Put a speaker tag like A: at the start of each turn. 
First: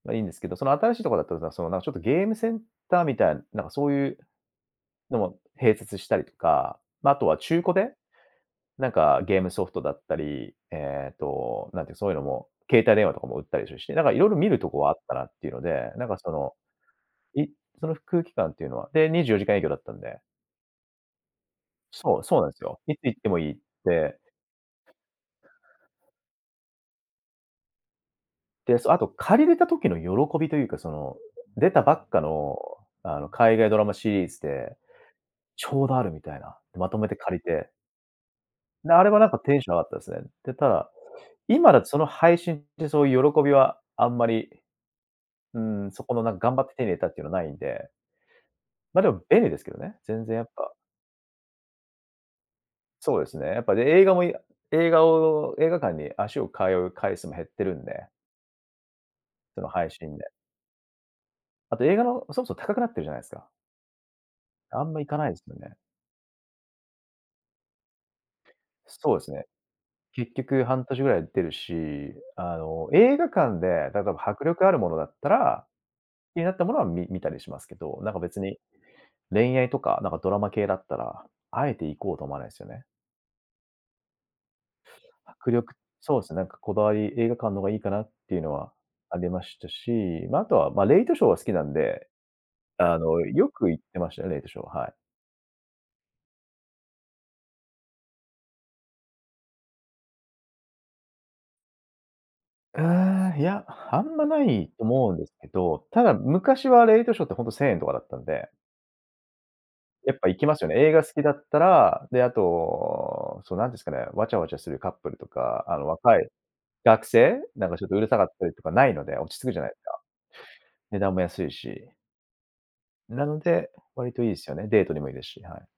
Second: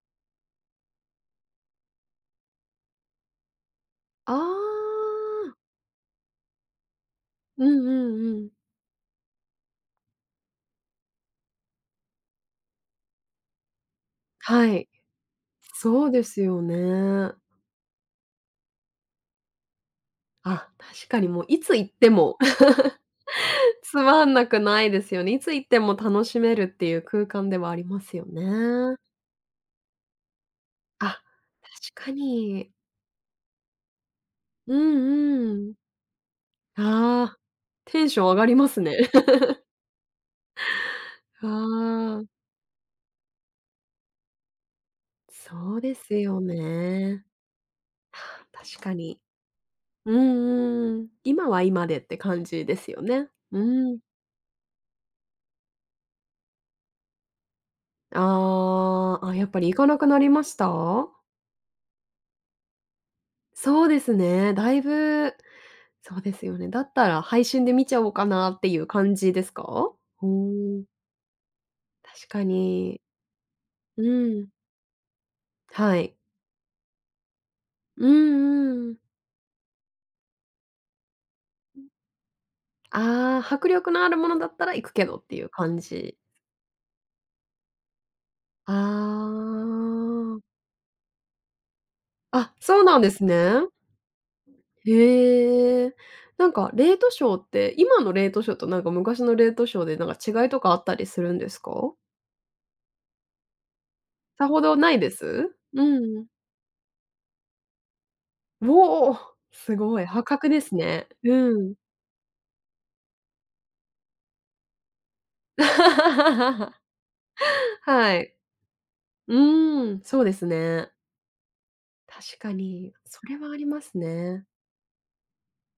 A: ま、いいんですけど、その新しいとこだったらさ、その、なんか、ちょっとゲームセンターみたい、なんか、そう言う
B: あ
A: のも
B: あ。
A: 併設したりとか、まあ、あとは中
B: う
A: 古
B: んう
A: で、
B: んうん。
A: なんか、ゲームソフトだったり、ええと、なんて言う、そう言うのも、携帯電話とかも売ったりするし、なんか色々見る
B: は
A: とこ
B: い。
A: はあったなって言うので、
B: そ
A: なん
B: う
A: か、
B: で
A: そ
B: す
A: の、
B: よね。
A: いその空気感って言うのは。で、24時間営業だったんで。
B: あ、確かにもう、いつ行って
A: そう、
B: も。
A: そうなんですよ。いつ 行ってもいいっ
B: つ
A: て。
B: まんなくないですよね。いつ行っても楽しめるって言う空間ではありますよ
A: で、そ、
B: ね。
A: あと借りれた時の喜びと言うか、その、
B: あ、
A: 出たば
B: 確
A: っ
B: か
A: かの、
B: に。
A: あの、海外ドラマシリーズ
B: う
A: で、
B: んう
A: ち
B: ん。
A: ょうどあるみたいな、まとめて
B: あ
A: 借
B: あ、
A: りて。
B: テンション上がります
A: で、
B: ね。
A: あれは、なんか、テンション上がったですね。で、ただ、今だとその
B: わあ。
A: 配信って、そう言う喜びは、あんまり。う
B: そう
A: ーん、
B: で
A: そ
B: す
A: この、なん
B: よ
A: か、頑張って手に入れたって
B: ね。
A: のないんで。
B: ああ、確か
A: ま、で
B: に。
A: も便利ですけどね、
B: う
A: 全然やっぱ。
B: んうん。今は、今でって感じですよ
A: そうで
B: ね。
A: すね、や
B: う
A: っぱね、
B: ーん。
A: 映画も映画を映画館に足を通う回数も減ってるんで。
B: ああ、あ、やっぱ
A: その
B: り行か
A: 配
B: なくな
A: 信で。
B: りました？
A: あと映画の、そもそも高くなってるじゃないですか。
B: そうですね、大
A: あんま行かない
B: 分、
A: ですよね。
B: そうですよね。だったら配信で見ちゃおうかなっていう感
A: そうです
B: じで
A: ね。
B: すか？ふー
A: 結局半
B: ん。
A: 年ぐらいで出るし、
B: 確か
A: あの、
B: に。
A: 映画館で、例
B: う
A: えば
B: ー
A: 迫
B: ん。
A: 力あるものだったら、
B: はい。
A: 気になったものはみ見たりしますけど、
B: う
A: なんか、別に、
B: んうん。
A: 恋愛とか、なんかドラマ系だったら、あえ
B: う
A: て
B: ん。
A: 行こうと思わないですよね。
B: ああ、迫力のあるものだったら行くけどって言う
A: 迫力、
B: 感じ。
A: そうですね、なんか、こだわり、映画館の方が良いかなって言うのは
B: あ
A: ありましたし、ま、
B: あ。
A: あとは、まあ、レイトショーは好きなんで、
B: あ、そうな
A: あ
B: んで
A: の、
B: す
A: よ
B: ね。
A: く行ってましたね、レイトショー、はい。
B: へえ。なんか、レイトショーって、今のレイトショーと、なんか、昔のレイトショーで、なんか違いとかあったりするんですか？
A: うーん、いや、あんまな
B: さほ
A: い
B: ど
A: と
B: ない
A: 思
B: で
A: うんですけ
B: す？う
A: ど、ただ
B: ん。
A: 昔はレイトショーってほんと1000円とかだったんで。
B: うお、すごい
A: やっ
B: 破
A: ぱ行き
B: 格
A: ま
B: で
A: すよ
B: す
A: ね。映画
B: ね。
A: 好きだった
B: うん。
A: ら。で、あと、そうなんですかね、わちゃわちゃするカップルとか、あの、若い 学生、なんか、ちょっとうる
B: は
A: さかっ
B: い。
A: たりとかないので、
B: う
A: 落ち着くじゃないです
B: ー
A: か。
B: ん、そうですね。
A: 値段も安いし。
B: 確かに、そ
A: な
B: れ
A: ん
B: はあり
A: で、
B: ます
A: 割と良い
B: ね。
A: すよね、デートにも良いですし、はい。